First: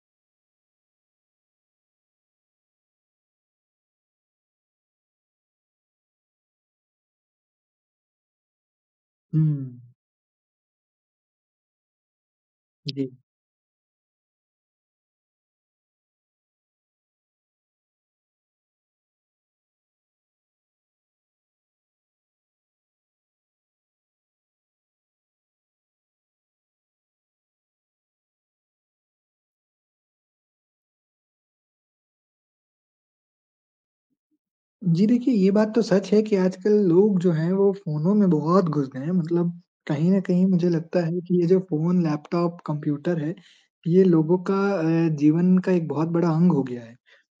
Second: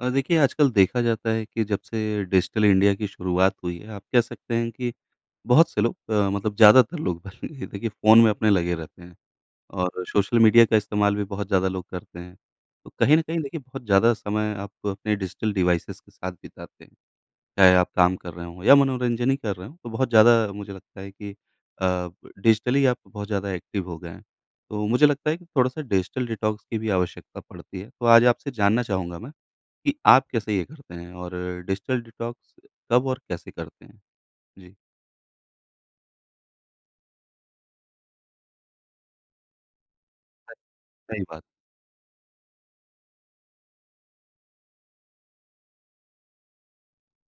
देखिए आजकल देखा जाता है कि जब से डिजिटल इंडिया की शुरुआत हुई है, आप कह सकते हैं कि बहुत से लोग मतलब ज़्यादातर लोग बल्कि देखिए फ़ोन में अपने लगे रहते हैं हुँ, और सोशल मीडिया का इस्तेमाल भी बहुत ज़्यादा लोग करते हैं। तो जी। कहीं न कहीं देखिए बहुत ज़्यादा समय आप अपने डिजिटल डिवाइसेज़ के साथ बिताते हैं, चाहे आप काम कर रहे हों या मनोरंजन ही कर रहे हों, तो बहुत ज़्यादा मुझे लगता है कि अ, डिजिटली आप बहुत ज़्यादा एक्टिव हो गए हैं। तो मुझे लगता है कि थोड़ा-सा डिजिटल डिटॉक्स की भी आवश्यकता पड़ती है। तो आज आपसे जानना चाहूँगा मैं कि आप कैसे ये करते हैं और डिजिटल डिटॉक्स कब और कैसे करते हैं? जी। जी देखिए, ये बात तो सच है कि आजकल लोग जो हैं वो फ़ोनों में बहुत घुस गए हैं मतलब कहीं न कहीं स मुझे लगता है सही कि बात। ये जो फ़ोन, लैपटॉप, कंप्यूटर है, ये लोगों का जीवन का एक बहुत बड़ा अंग हो गया है।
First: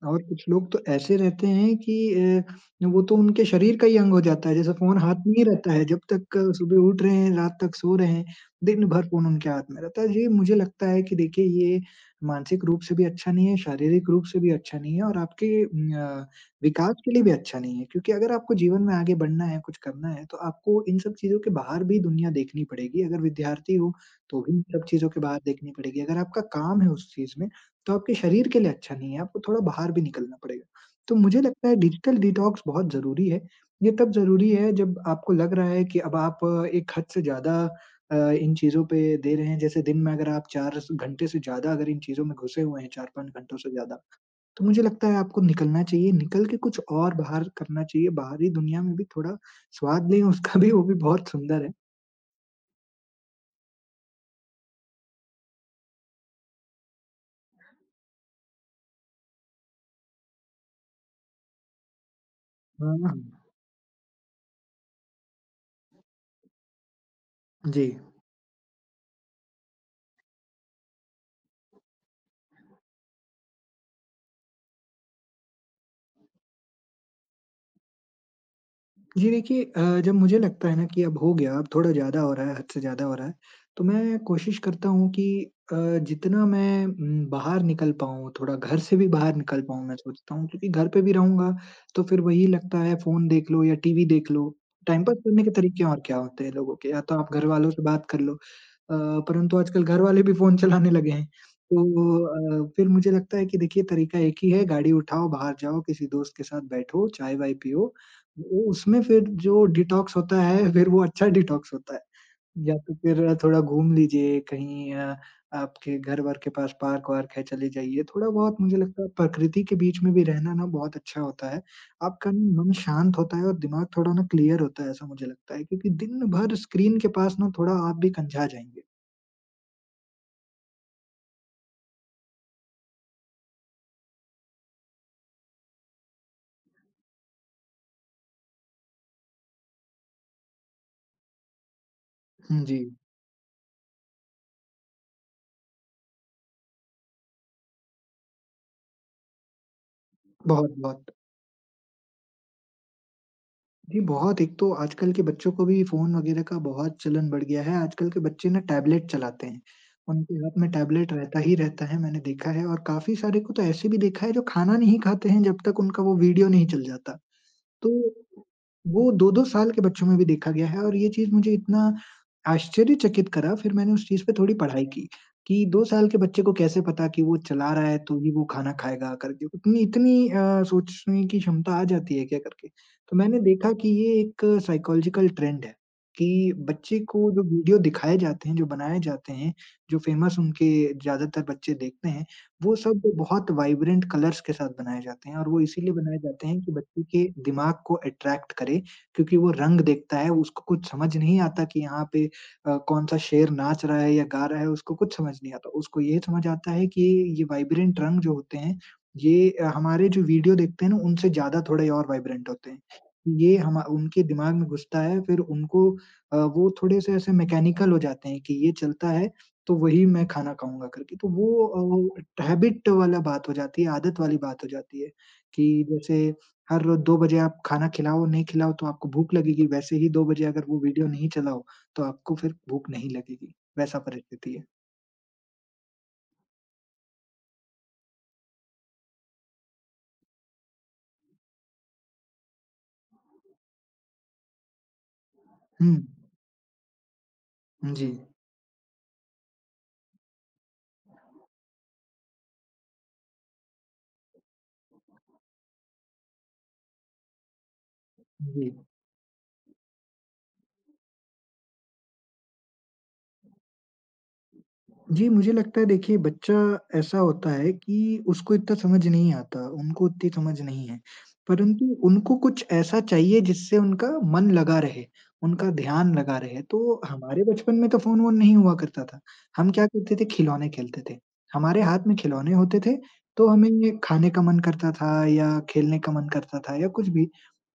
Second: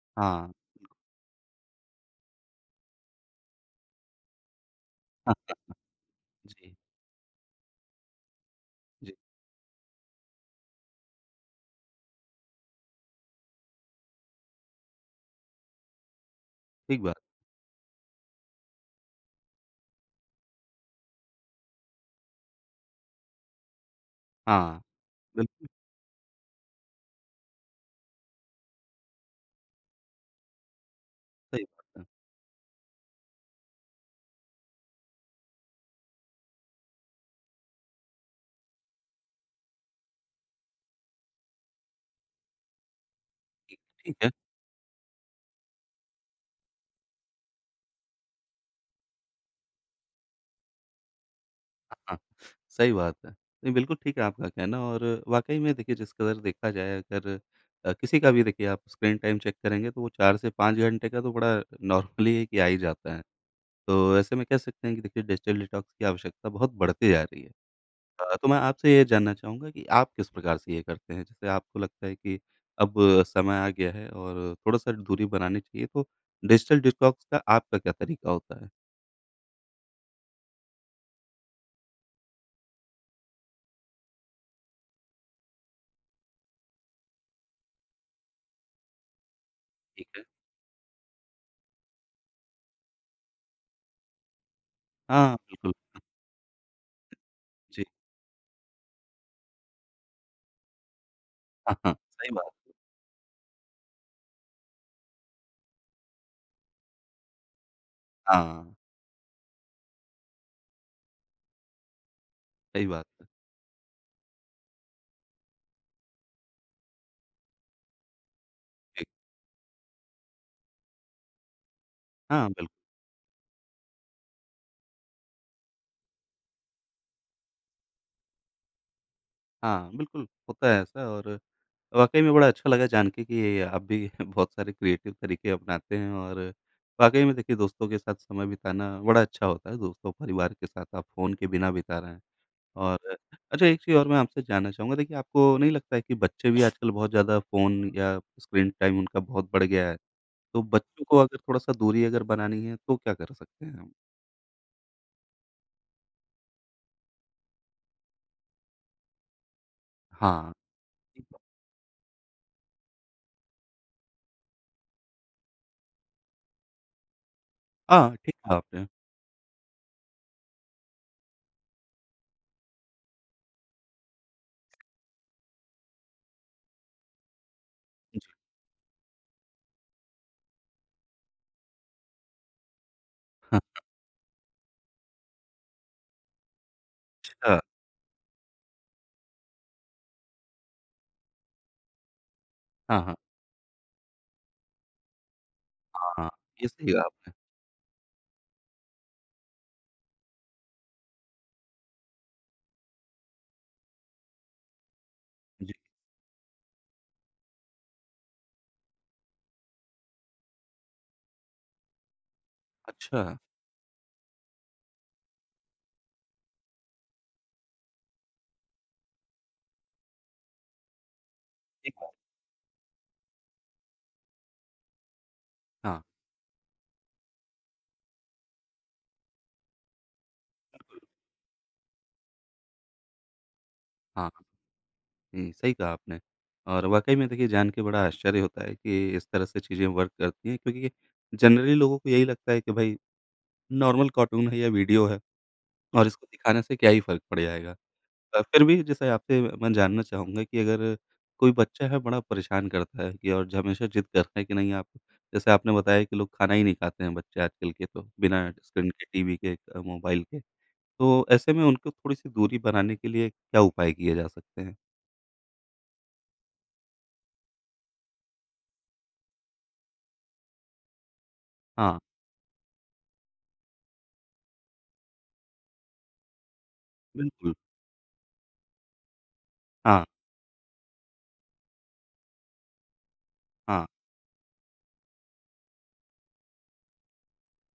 और कुछ हाँ। लोग तो ऐसे रहते हैं कि वो तो उनके शरीर का ही अंग हो जाता है जैसे फ़ोन हाथ में हाँ ही रहता हाँ, है जब तक जी, सुबह उठ रहे हैं, रात तक सो रहे हैं, दिन भर जी, फ़ोन उनके हाथ में रहता है। ये मुझे लगता है कि देखिए ये मानसिक रूप से भी अच्छा नहीं है, शारीरिक रूप से भी अच्छा नहीं है और आपके विकास ठीक के बात। लिए भी अच्छा नहीं है, क्योंकि अगर आपको जीवन में आगे बढ़ना है, कुछ करना है, तो आपको इन सब चीज़ों के बाहर भी दुनिया देखनी पड़ेगी। अगर विद्यार्थी हो, तो भी इन हाँ, सब चीज़ों के बाहर बिल्कुल देखनी पड़ेगी। अगर आपका काम है उस चीज़ में, तो आपके शरीर के लिए अच्छा नहीं है, आपको थोड़ा बाहर भी निकलना पड़ेगा। तो मुझे सही लगता है बात है। डिजिटल डिटॉक्स बहुत ज़रूरी है। ये तब ज़रूरी है जब आपको लग रहा है कि अब आप एक हद से ज़्यादा अ, इन चीज़ों पे दे रहे हैं। जैसे दिन में अगर आप 4 स घंटे से ज़्यादा अगर इन चीज़ों में घुसे हुए हैं, 4-5 घंटों से ठीक ज़्यादा, ठीक है। तो मुझे लगता है आपको निकलना चाहिए, निकल के कुछ और बाहर करना चाहिए, बाहरी दुनिया में भी थोड़ा स्वाद लें उसका भी, वो भी बहुत सुंदर है। हाँ, सही बात है। नहीं, बिल्कुल ठीक है आपका कहना और वाक़ई में देखिए जिस कदर देखा जाए अगर किसी का भी देखिए आप स्क्रीन टाइम चेक करेंगे तो वो 4 से 5 घंटे का तो बड़ा नॉर्मली है कि आ ही हुँ। जाता है। तो ऐसे में कह सकते हैं कि देखिए डिजिटल डिटॉक्स की आवश्यकता बहुत बढ़ती जा रही है। जी। तो मैं आपसे ये जानना चाहूँगा कि आप किस प्रकार से ये करते हैं? जैसे आपको लगता है कि अब समय आ गया है और थोड़ा-सा दूरी बनानी चाहिए, तो डिजिटल डिटॉक्स का आपका क्या तरीका होता है? जी देखिए जब मुझे लगता है ना कि अब हो गया, अब थोड़ा ज़्यादा हो रहा है, हद से ज़्यादा हो रहा है, तो मैं कोशिश करता हूँ कि अ, जितना मैं बाहर निकल पाऊँ, थोड़ा घर से भी बाहर निकल पाऊँ मैं ठीक है। सोचता हूँ क्योंकि घर पे भी रहूँगा तो फिर वही लगता है फ़ोन देख लो या टीवी देख लो। टाइम पास हाँ, करने के बिल्कुल। तरीके और क्या होते हैं लोगों के या तो आप घर वालों से जी। बात कर लो परंतु आजकल घर वाले भी फ़ोन चलाने लगे हैं। हाँ, हाँ, सही तो बात। फिर मुझे लगता है कि देखिए तरीका एक ही है गाड़ी उठाओ, बाहर जाओ, किसी दोस्त के साथ बैठो, चाय-वाय पियो उ हाँ, उसमें फिर जो डिटॉक्स होता है, फिर वो अच्छा डिटॉक्स होता है। या सही तो बात है। फिर थोड़ा घूम लीजिए कहीं आपके घर-वर के पास पार्क-वार्क है, चले जाइए। थोड़ा-बहुत मुझे लगता जी। है प्रकृति के बीच में भी रहना ना बहुत अच्छा होता है। आपका हाँ, न बिल्कुल। मन शांत होता है और दिमाग थोड़ा ना क्लियर होता है, ऐसा मुझे लगता है क्योंकि दिन भर स्क्रीन के पास ना थोड़ा आप भी कंझा जाएँगे। हाँ, बिल्कुल, होता है ऐसा और वाक़ई में बड़ा अच्छा लगा जान के कि आप भी बहुत सारे क्रिएटिव तरीके अपनाते हैं और वाक़ई में देखिए दोस्तों के साथ समय बिताना बड़ा अच्छा होता है, दोस्तों, परिवार के साथ आप फ़ोन के बिना बिता रहे हैं। हुँ, जी। और अच्छा एक चीज़ और मैं आपसे जानना चाहूँगा देखिए आपको नहीं लगता है कि बच्चे भी आजकल बहुत ज़्यादा फ़ोन या स्क्रीन टाइम उनका बहुत बढ़ गया है? तो बच्चों बहुत-बहुत। को अगर थोड़ा-सा दूरी अगर बनानी है तो क्या कर सकते हैं हम? जी, बहुत एक तो आजकल के बच्चों को भी फ़ोन वगैरह का बहुत चलन बढ़ गया है। आजकल के बच्चे ना टैबलेट चलाते हैं, उनके हाँ, हाथ में टैबलेट ठीक रहता है। ही रहता है, मैंने देखा है और काफ़ी सारे को तो ऐसे भी देखा है जो खाना नहीं खाते हैं जब तक उनका वो वीडियो नहीं चल जाता। तो हाँ, ठीक कहा आपने। वो 2-2 साल के बच्चों में भी देखा गया है और ये चीज़ मुझे इतना आश्चर्यचकित करा, फिर मैंने उस चीज़ पे थोड़ी पढ़ाई की, कि 2 साल के बच्चे को कैसे पता कि वो चला रहा है तो ही वो खाना खाएगा करके। उतनी इतनी सोचने की क्षमता आ जाती है क्या करके। तो मैंने देखा कि ये एक साइकोलॉजिकल ट्रेंड है, कि बच्चे को जो अच्छा, वीडियो दिखाए जाते हैं, जो बनाए जाते हैं, जो फेमस उनके ज़्यादातर बच्चे देखते हैं वो सब हाँ, हाँ, बहुत वाइब्रेंट कलर्स के साथ बनाए जाते हैं और वो इसीलिए हाँ, बनाए हाँ, जाते हैं ये कि सही बच्चे कहा के आपने। दिमाग को अट्रैक्ट करे क्योंकि वो रंग देखता है, उसको कुछ समझ नहीं आता कि यहाँ पे कौन-सा शेर नाच रहा है या गा रहा है, उसको कुछ समझ नहीं आता। जी, उसको ये समझ आता है कि ये वाइब्रेंट रंग जो होते हैं, ये हमारे जो वीडियो देखते हैं ना, उनसे ज़्यादा थोड़े और वाइब्रेंट होते हैं। अच्छा, ये हमा उनके दिमाग में घुसता है, फिर उनको वो थोड़े से ऐसे मैकेनिकल हो जाते हैं कि ये चलता है तो वही मैं खाना खाऊँगा करके। तो वो ठीक है। वो हैबिट वाला बात हो जाती है, आदत वाली बात हो जाती है कि हाँ, जैसे हर रोज़ 2 बजे आप खाना खिलाओ, नहीं खिलाओ तो आपको भूख लगेगी, वैसे ही 2 बजे अगर वो वीडियो नहीं चलाओ, तो आपको फिर भूख नहीं लगेगी। वैसा हाँ, परिस्थिति है। जी, सही कहा आपने। और वाक़ई में देखिए जान के बड़ा आश्चर्य होता है कि इस तरह से चीज़ें वर्क करती हैं क्योंकि जनरली लोगों को यही लगता है कि भई नॉर्मल कार्टून है या वीडियो है। हुँ। और इसको दिखाने से क्या ही फ़र्क पड़ जाएगा। जी। फिर भी जैसे आपसे मैं जानना चाहूँगा कि अगर कोई बच्चा है बड़ा परेशान करता है कि और ज हमेशा ज़िद करता है कि नहीं आप जैसे आपने बताया कि लोग खाना ही नहीं खाते हैं बच्चे आजकल के तो, बिना जी। स्क्रीन के, टीवी के मोबाइल के। तो ऐसे में उनको थोड़ी-सी दूरी बनाने के लिए क्या उपाय किए जा सकते हैं? जी, मुझे लगता है देखिए बच्चा ऐसा होता है कि उसको इतना समझ नहीं आता, उनको उतनी समझ नहीं है। परंतु हाँ, उनको कुछ ऐसा चाहिए जिससे उनका मन लगा रहे, उनका ध्यान लगा रहे। तो हमारे बिल्कुल। बचपन में तो फ़ोन-वोन नहीं हुआ करता था। हम क्या हाँ, करते थे खिलौने खेलते थे। हमारे हाथ में खिलौने होते थे तो हमें हाँ, ये खाने का मन करता था या खेलने का मन करता था या कुछ भी।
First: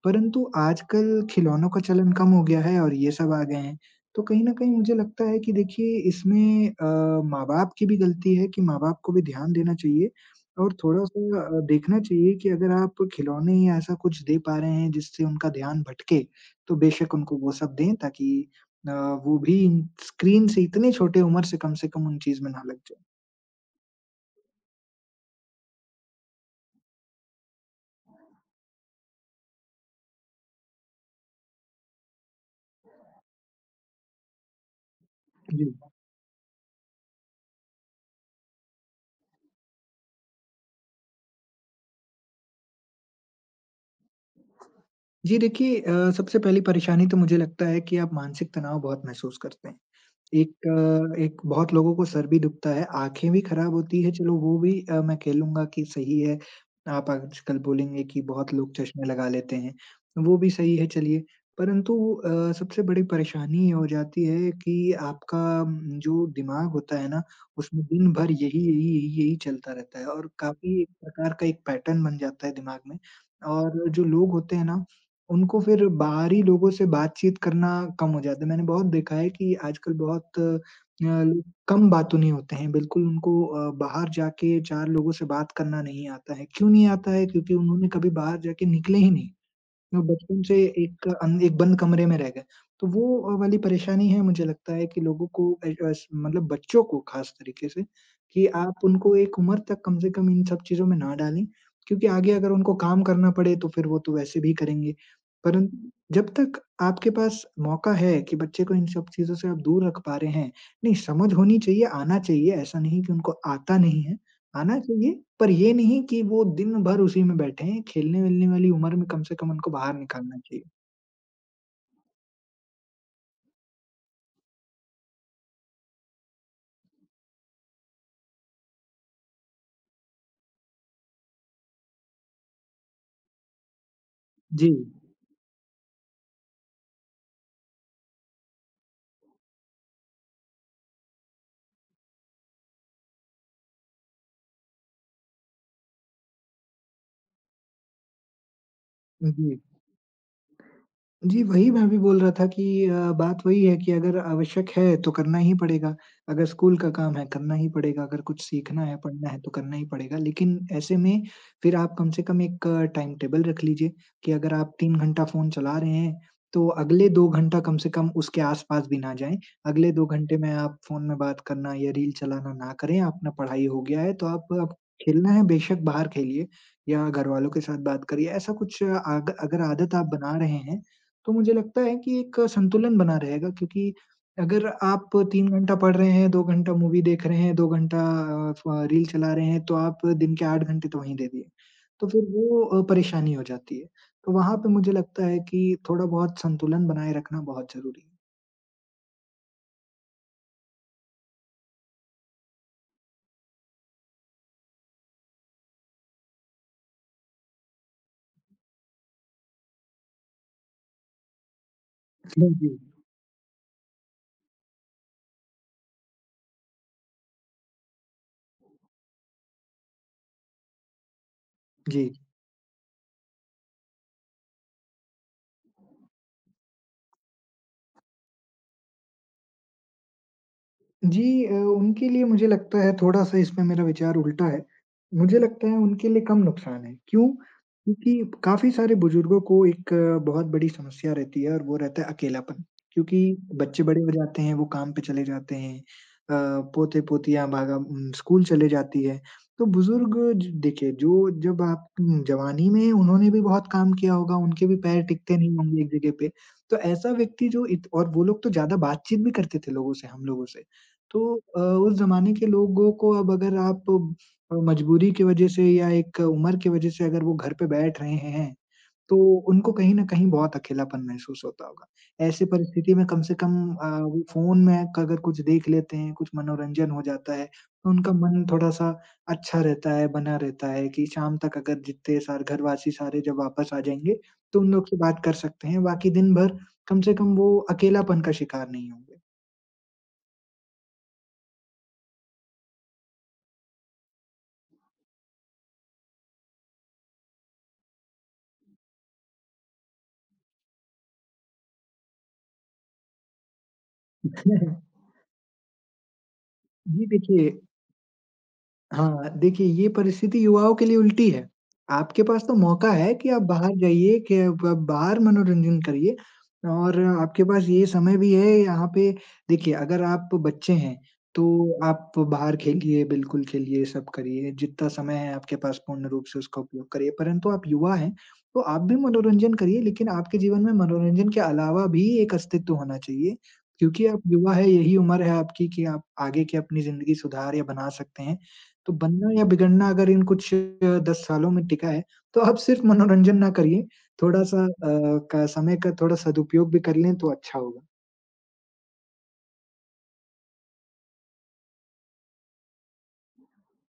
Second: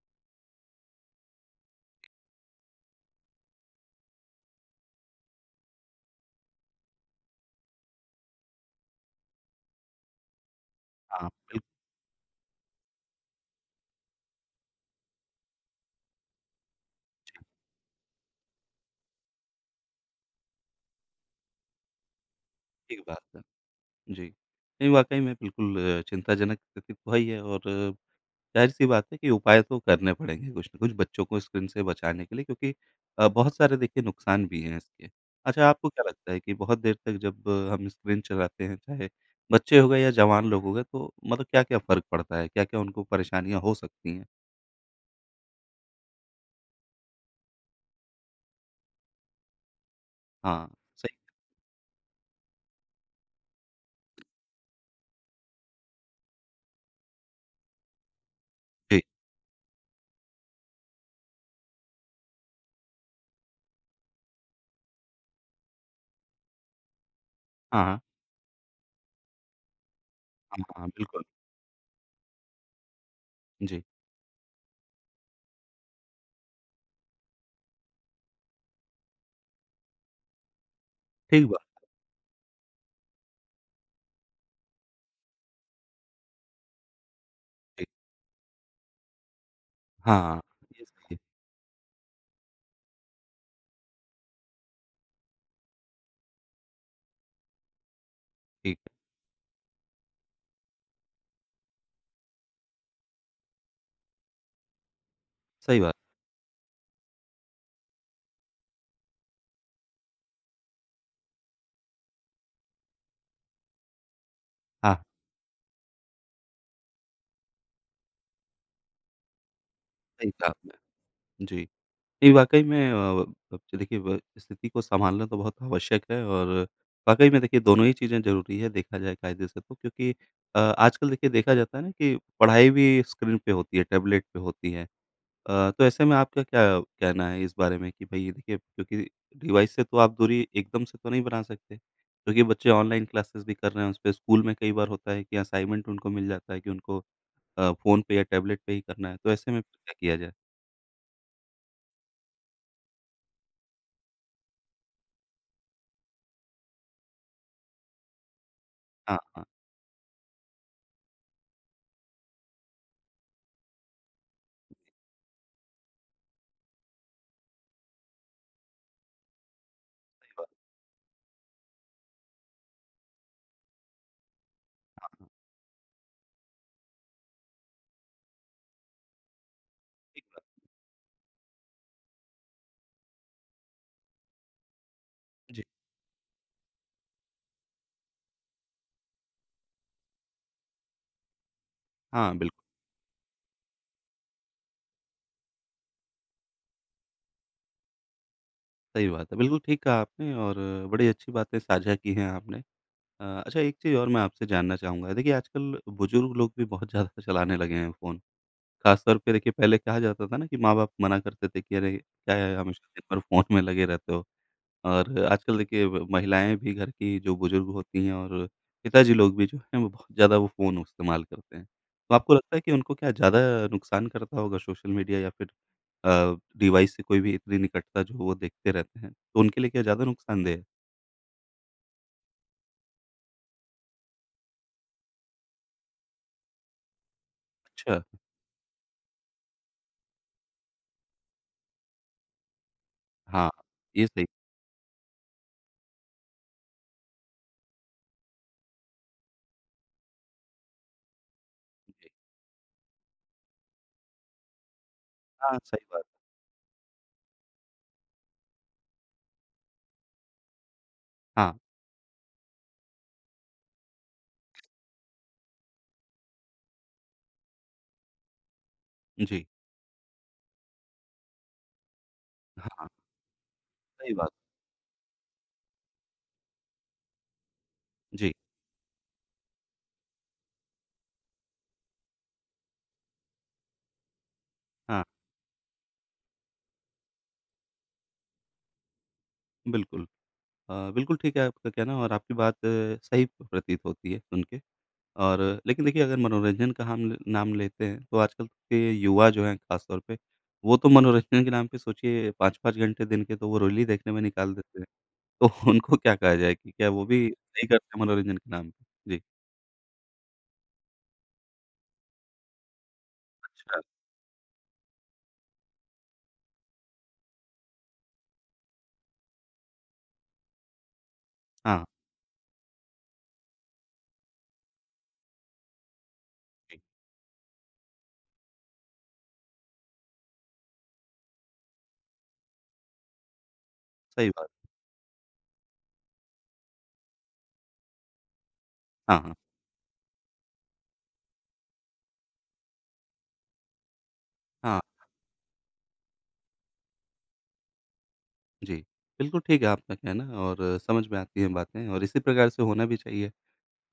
परंतु आजकल खिलौनों का चलन कम हो गया है और ये सब आ गए हैं। तो कहीं न कहीं मुझे लगता है कि देखिए इसमें माँ-बाप की भी गलती है कि माँ-बाप को भी ध्यान देना चाहिए और हाँ, थोड़ा-सा बिल्कुल देखना चाहिए कि अगर आप खिलौने या ऐसा कुछ दे पा रहे हैं जिससे उनका ध्यान भटके, तो बेशक उनको वो सब दें ताकि वो भी स्क्रीन से इतनी छोटे उम्र से कम उन चीज़ में ना लग ठीक जाएँ। बात है। जी। नहीं वाक़ई में बिल्कुल चिंताजनक स्थिति तो है ही है और ज़ाहिर-सी बात है कि उपाय तो करने पड़ेंगे कुछ न कुछ बच्चों को स्क्रीन से बचाने के लिए क्योंकि बहुत सारे देखिए नुकसान भी हैं इसके। जी। अच्छा आपको क्या लगता है कि बहुत देर तक जब हम स्क्रीन चलाते हैं चाहे बच्चे हो गए या जवान लोग हो गए तो मतलब क्या-क्या फ़र्क पड़ता है? क्या-क्या उनको परेशानियाँ हो सकती हैं? जी देखिए सबसे पहली परेशानी तो मुझे लगता है कि आप मानसिक तनाव बहुत महसूस करते हैं। एक हाँ, सही एक बहुत लोगों को सर भी दुखता है, आँखें भी ख़राब होती है, चलो वो भी मैं कह लूँगा कि सही है। आप आजकल बोलेंगे कि बहुत लोग जी। चश्मे लगा लेते हैं, वो भी सही है चलिए। परंतु सबसे बड़ी परेशानी ये हो जाती है कि आपका जो दिमाग होता है ना, उसमें हाँ, हाँ। दिन भर यही चलता रहता है और हाँ, काफ़ी एक हाँ, बिल्कुल। प्रकार का एक पैटर्न बन जाता है दिमाग में। जी, और जो लोग होते हैं ना उनको फिर बाहरी लोगों से बातचीत करना कम हो जाता है। मैंने बहुत देखा है कि आजकल बहुत लोग ठीक बात। कम बातूनी होते हैं। बिल्कुल उनको बाहर जाके 4 लोगों से बात करना नहीं आता है। क्यों नहीं आता है? क्योंकि जी। उन्होंने कभी बाहर जाके निकले ही नहीं। वो हाँ, बचपन से ये सही है। एक बंद कमरे में रह गए। तो वो वाली परेशानी है मुझे लगता है कि लोगों को अ, अस मतलब बच्चों को ख़ास तरीके से कि ठीक आप है, उनको एक उम्र तक कम से कम इन सब चीज़ों में ना डालें, क्योंकि आगे अगर उनको काम करना पड़े तो फिर वो तो वैसे भी करेंगे। सही परंतु बात। जब तक आपके पास मौका है कि बच्चे को इन सब चीज़ों से आप दूर रख पा रहे हैं, नहीं समझ होनी चाहिए, आना चाहिए, ऐसा नहीं कि उनको आता नहीं है। आना हाँ, चाहिए, पर ये नहीं कि वो दिन भर उसी में बैठे हैं, खेलने-वेलने वाली उम्र में कम से कम उनको बाहर सही निकालना कहा चाहिए। आपने। जी। नहीं, वाक़ई में अब देखिए ब स्थिति को सँभालना तो बहुत आवश्यक है और वाक़ई में देखिए दोनों ही चीज़ें ज़रूरी है, देखा जाए कायदे से तो क्योंकि आजकल देखिए देखा जाता है ना कि पढ़ाई भी स्क्रीन पे होती है, टैबलेट पे जी, होती है। तो ऐसे में आपका क्या कहना है इस बारे में कि भई देखिए क्योंकि डिवाइस से तो आप दूरी एकदम से तो नहीं बना सकते, क्योंकि बच्चे ऑनलाइन क्लासेस भी कर रहे हैं, उस पे स्कूल में कई बार होता है कि असाइनमेंट उनको मिल जाता है कि उनको फ़ोन पे या टैबलेट पे ही करना है, तो ऐसे जी। में फिर क्या किया जाए? जी, वही मैं भी बोल रहा था कि बात वही है कि अगर आवश्यक है तो करना ही पड़ेगा। अगर स्कूल का काम है करना ही पड़ेगा, अगर कुछ सीखना है, हाँ, पढ़ना है हाँ, तो करना ही पड़ेगा। लेकिन ऐसे में फिर आप कम से कम एक टाइम टेबल रख लीजिए कि अगर आप 3 घंटा फ़ोन चला रहे हैं तो अगले 2 घंटा कम से कम उसके आस-पास भी ना जाएँ। अगले 2 सही घंटे बात, में आप फ़ोन में बात करना या रील चलाना ना करें। अपना पढ़ाई हो गया है तो आप खेलना है बेशक बाहर खेलिए या घरवालों के साथ बात करिए। ऐसा कुछ आग अगर आदत आप ठीक बना बात। रहे हैं तो मुझे लगता है कि एक संतुलन बना रहेगा क्योंकि अगर आप 3 जी, घंटा पढ़ रहे हैं, 2 घंटा मूवी देख रहे हैं, 2 घंटा अ, फ रील चला रहे हैं, तो आप दिन के 8 घंटे तो वहीं दे दिए। तो फिर हाँ, बिल्कुल। वो परेशानी हो जाती है। तो वहाँ पे मुझे लगता है कि थोड़ा-बहुत संतुलन बनाए रखना बहुत ज़रूरी है। सही बात है। बिल्कुल ठीक कहा आपने और बड़ी अच्छी बातें साझा की हैं आपने। अच्छा एक चीज़ और मैं आपसे जानना चाहूँगा। देखिए आजकल बुज़ुर्ग लोग भी बहुत ज़्यादा चलाने लगे हैं फ़ोन। ख़ास तौर पे देखिए पहले कहा जाता था ना कि माँ-बाप मना करते थे कि अरे! क्या जी, है जी। हमेशा दिन भर फ़ोन में लगे रहते हो। और आजकल देखिए ब महिलाएँ भी घर की जो बुज़ुर्ग होती हैं और पिताजी लोग भी जो हैं वो बहुत ज़्यादा वो फ़ोन इस्तेमाल करते हैं। जी। तो आपको लगता है कि उनको क्या ज़्यादा नुकसान करता होगा सोशल मीडिया या फिर डिवाइस से कोई भी इतनी निकटता जो वो देखते रहते हैं, तो उनके लिए क्या ज़्यादा नुकसानदेह है। जी उनके लिए मुझे लगता है थोड़ा-सा इसमें मेरा विचार उल्टा है। मुझे लगता है उनके लिए कम नुकसान है। क्यों? अच्छा, क्योंकि काफ़ी सारे बुजुर्गों को एक बहुत बड़ी समस्या रहती है और वो रहता है अकेलापन। क्योंकि हाँ, बच्चे बड़े ये हो सही जाते हैं, वो काम पे चले जाते हैं। पोते-पोतियाँ स्कूल चले जाती है। तो बुजुर्ग ज देखिए जो जब आप जी, जवानी में उन्होंने भी बहुत काम किया होगा, उनके भी पैर टिकते नहीं हाँ, होंगे सही एक बात। जगह पे। तो ऐसा व्यक्ति जो इत और वो लोग तो ज़्यादा बातचीत भी करते थे लोगों से, हम लोगों से। तो हाँ, उस ज़माने के लोगों को अब अगर आप मजबूरी की वजह से या एक उम्र की वजह से अगर वो घर पे बैठ रहे हैं, तो जी, उनको कहीं न कहीं बहुत अकेलापन महसूस होता होगा। ऐसी हाँ, परिस्थिति में कम से कम सही वो बात। फ़ोन में क अगर कुछ देख लेते हैं, कुछ मनोरंजन हो जाता है, तो उनका जी, मन थोड़ा-सा अच्छा रहता है, बना रहता है कि शाम तक अगर जितने सारे घरवासी सारे जब वापस आ जाएँगे, तो उन लोग से हाँ, बात कर सकते हैं। बाकी दिन भर कम से कम वो अकेलापन का शिकार नहीं होंगे। बिल्कुल। बिल्कुल ठीक है आपका कहना और आपकी बात सही प्रतीत होती है सुन के और लेकिन देखिए अगर मनोरंजन का हम ल नाम लेते हैं, तो आजकल के युवा जो हैं ख़ास तौर पे, वो तो मनोरंजन के नाम पे सोचिए 5-5 घंटे दिन के तो वो रील ही देखने में निकाल देते हैं। तो उनको क्या कहा जाए कि क्या वो जी, भी देखिए सही करते हैं मनोरंजन के नाम पे? जी। हाँ, देखिए ये परिस्थिति युवाओं के लिए उल्टी है। आपके पास तो मौका है कि आप बाहर अच्छा, जाइए, कि ब बाहर मनोरंजन करिए और आपके पास ये समय भी है यहाँ पे देखिए अगर आप बच्चे हैं, तो हाँ, आप बाहर खेलिए, बिल्कुल खेलिए, सब करिए, जितना समय है आपके पास पूर्ण रूप से उसका जी, उपयोग करिए। परंतु आप युवा हैं, तो आप भी मनोरंजन करिए लेकिन आपके जीवन में मनोरंजन के अलावा भी एक अस्तित्व होना चाहिए। क्योंकि आप सही बात। युवा हैं, यही उम्र है आपकी कि आप आगे की अपनी ज़िंदगी सुधार या बना सकते हैं। तो हाँ, बनना हाँ, या बिगड़ना अगर इन कुछ 10 सालों में टिका है, तो आप सिर्फ मनोरंजन ना करिए, थोड़ा-सा हाँ, का समय का थोड़ा सदुपयोग भी कर लें तो अच्छा होगा। जी। बिल्कुल ठीक है आपका कहना और समझ में आती हैं बातें और इसी प्रकार से होना भी चाहिए।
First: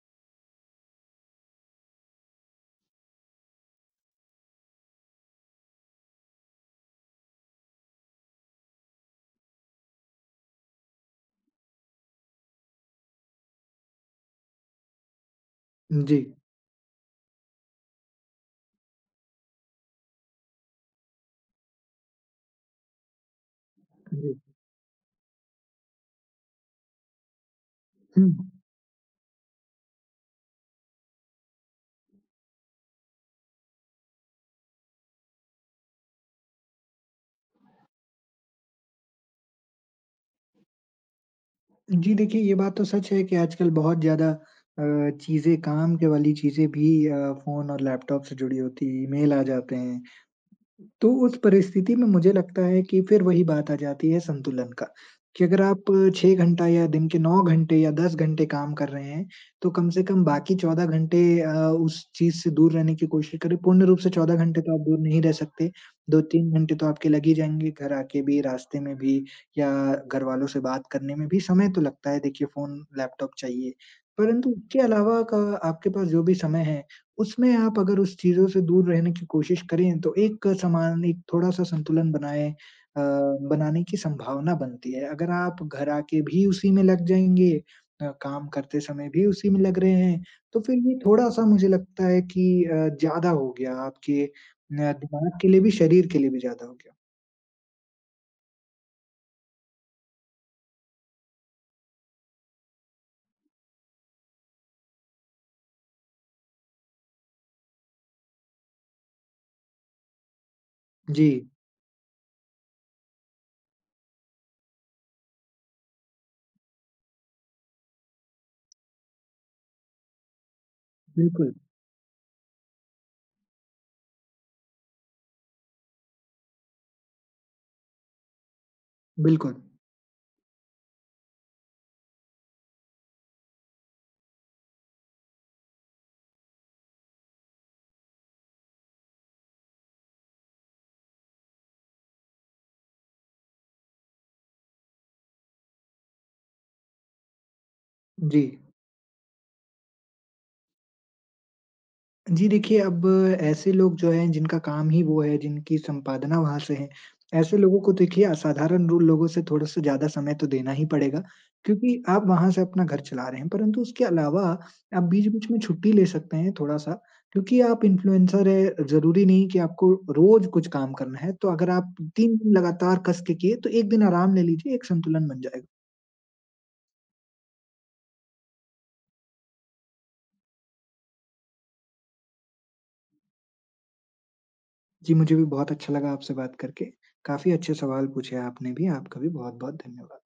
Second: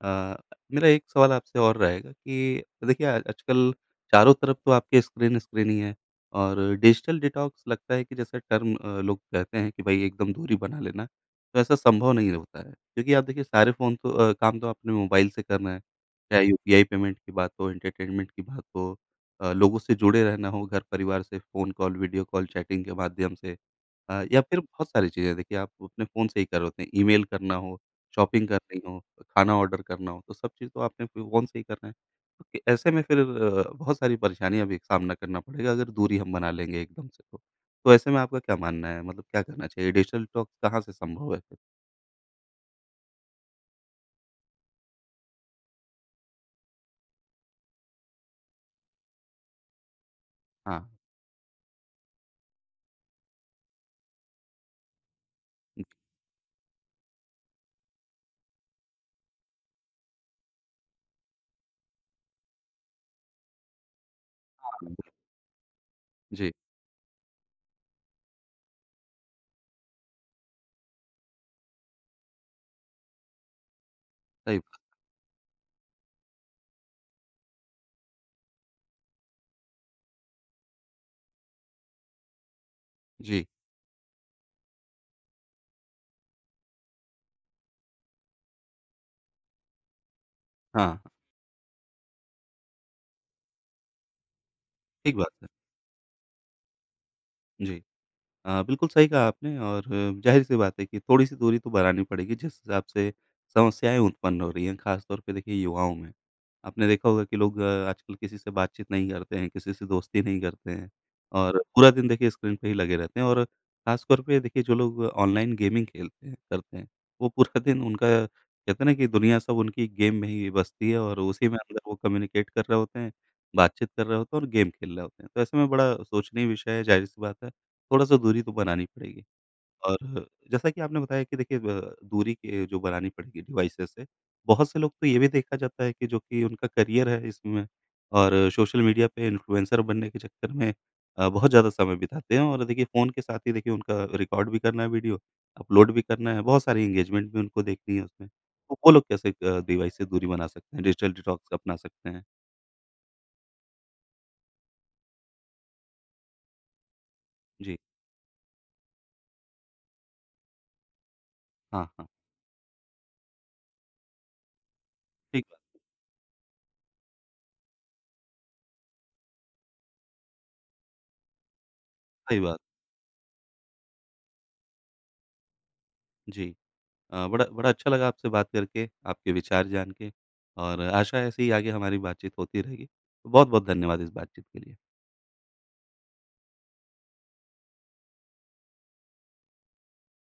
अ, मेरा एक सवाल आपसे और रहेगा कि देखिए आजकल चारों तरफ तो आपके स्क्रीन स्क्रीन ही है और डिजिटल डिटॉक्स लगता है कि जैसे टर्म लोग कहते हैं कि भाई एकदम दूरी बना लेना तो ऐसा संभव नहीं होता है क्योंकि आप देखिए सारे फ़ोन तो काम तो अपने मोबाइल से करना है जी, चाहे यूपीआई पेमेंट की बात हो एंटरटेनमेंट की बात हो लोगों से जुड़े रहना हो घर परिवार से phone call video call chatting के माध्यम से जी। या फिर बहुत सारी चीज़ें देखिए आप अपने फ़ोन से ही कर होते हैं ईमेल करना हो शॉपिंग हुँ। कर रही हों, खाना ऑर्डर करना हो, तो सब चीज़ तो आपने फ़ि फ़ोन से ही करना है। तो कि ऐसे में फिर बहुत सारी परेशानियाँ भी सामना करना पड़ेगा अगर दूरी हम बना लेंगे एकदम से तो। तो ऐसे में आपका क्या मानना है? मतलब क्या करना चाहिए? डिजिटल डिटॉक्स कहाँ से संभव है फिर? जी, देखिए ये बात तो सच है कि आजकल बहुत ज़्यादा अ, चीज़ें काम के वाली चीज़ें भी फ़ोन और लैपटॉप से जुड़ी होती हैं, ईमेल आ जाते हैं हाँ। तो उस परिस्थिति में मुझे लगता है कि फिर वही बात आ जाती है संतुलन का, कि अगर आप 6 घंटा या दिन के 9 घंटे या 10 घंटे काम कर रहे हैं, तो कम से कम बाकी 14 घंटे उस चीज़ से दूर रहने की कोशिश करें। पूर्ण रूप से 14 घंटे तो आप हाँ, दूर नहीं रह सकते, 2-3 जी, घंटे तो आपके लग ही जाएँगे, घर आके भी, रास्ते में भी या घरवालों से बात करने में भी समय तो लगता है देखिए फ़ोन, लैपटॉप चाहिए। परंतु सही उसके बात। अलावा का आपके पास जो भी समय है उसमें आप अगर उस चीज़ों से दूर रहने की कोशिश करें, तो एक समान एक थोड़ा-सा संतुलन बनाएँ अ, जी, बनाने की संभावना बनती है। अगर आप घर आके भी उसी में लग जाएँगे काम करते समय भी उसी में लग रहे हैं, तो फिर हाँ, ये हाँ, थोड़ा-सा मुझे लगता है कि ज़्यादा हो गया आपके ठीक दिमाग बात के है। लिए भी, शरीर के लिए भी ज़्यादा हो गया। जी। हाँ, बिल्कुल सही कहा आपने और ज़ाहिर-सी बात है कि थोड़ी-सी दूरी तो बनानी पड़ेगी जिस हिसाब से समस्याएँ उत्पन्न हो रही हैं, ख़ास तौर पे देखिए युवाओं में। आपने देखा होगा कि लोग आजकल किसी से बातचीत नहीं करते हैं, किसी से दोस्ती नहीं करते हैं जी, और पूरा दिन देखिए स्क्रीन पे ही लगे रहते हैं और ख़ासतौर पे देखिए जो लोग ऑनलाइन गेमिंग खेलते हैं करते हैं, वो पूरा दिन उनका कहते हैं ना कि दुनिया सब उनकी गेम में ही बसती है और उसी बिल्कुल, में अंदर वो कम्युनिकेट कर रहे होते हैं, बातचीत कर रहे होते हैं और गेम खेल रहे होते हैं। तो ऐसे में बड़ा सोचनीय विषय है, ज़ाहिर-सी बात है थोड़ा-सा दूरी तो बनानी पड़ेगी। बिल्कुल। और जैसा कि आपने बताया कि देखिए ब दूरी के जो बनानी पड़ेगी डिवाइसेज़ से, बहुत से लोग तो ये भी देखा जाता है कि जो कि उनका करियर है इसमें और सोशल मीडिया पे इन्फ्लुएंसर बनने के चक्कर में बहुत ज़्यादा समय बिताते हैं और देखिए फ़ोन के साथ ही देखिए उनका रिकॉर्ड भी करना है वीडियो, अपलोड भी करना है, बहुत सारी एंगेजमेंट भी उनको देखनी है उसमें। जी। तो वो लोग कैसे डिवाइस से दूरी बना सकते हैं, डिजिटल डिटॉक्स अपना सकते हैं? जी देखिए, अब ऐसे लोग जो हैं जिनका काम ही वो है, जिनकी संपादना वहाँ से है, ऐसे जी। लोगों को देखिए असाधारण रो लोगों से थोड़ा-सा ज़्यादा समय तो देना ही पड़ेगा हाँ, क्योंकि हाँ। आप वहाँ से अपना घर चला रहे हैं। परंतु उसके अलावा आप ठीक बीच-बीच में बात, छुट्टी ले सकते हैं थोड़ा-सा क्योंकि आप इन्फ्लुएंसर हैं, ज़रूरी नहीं कि आपको रोज़ कुछ काम करना है। तो अगर आप 3 सही दिन बात। लगातार कस के किए तो 1 दिन आराम ले लीजिए, एक संतुलन बन जाएगा। जी। बड़ा बड़ा अच्छा लगा आपसे बात करके, आपके विचार जान के और आशा है ऐसे ही आगे हमारी बातचीत होती रहेगी। बहुत-बहुत धन्यवाद इस बातचीत के लिए। जी, मुझे भी बहुत अच्छा लगा आपसे बात करके। काफ़ी अच्छे सवाल पूछे आपने भी। आपका भी बहुत-बहुत धन्यवाद।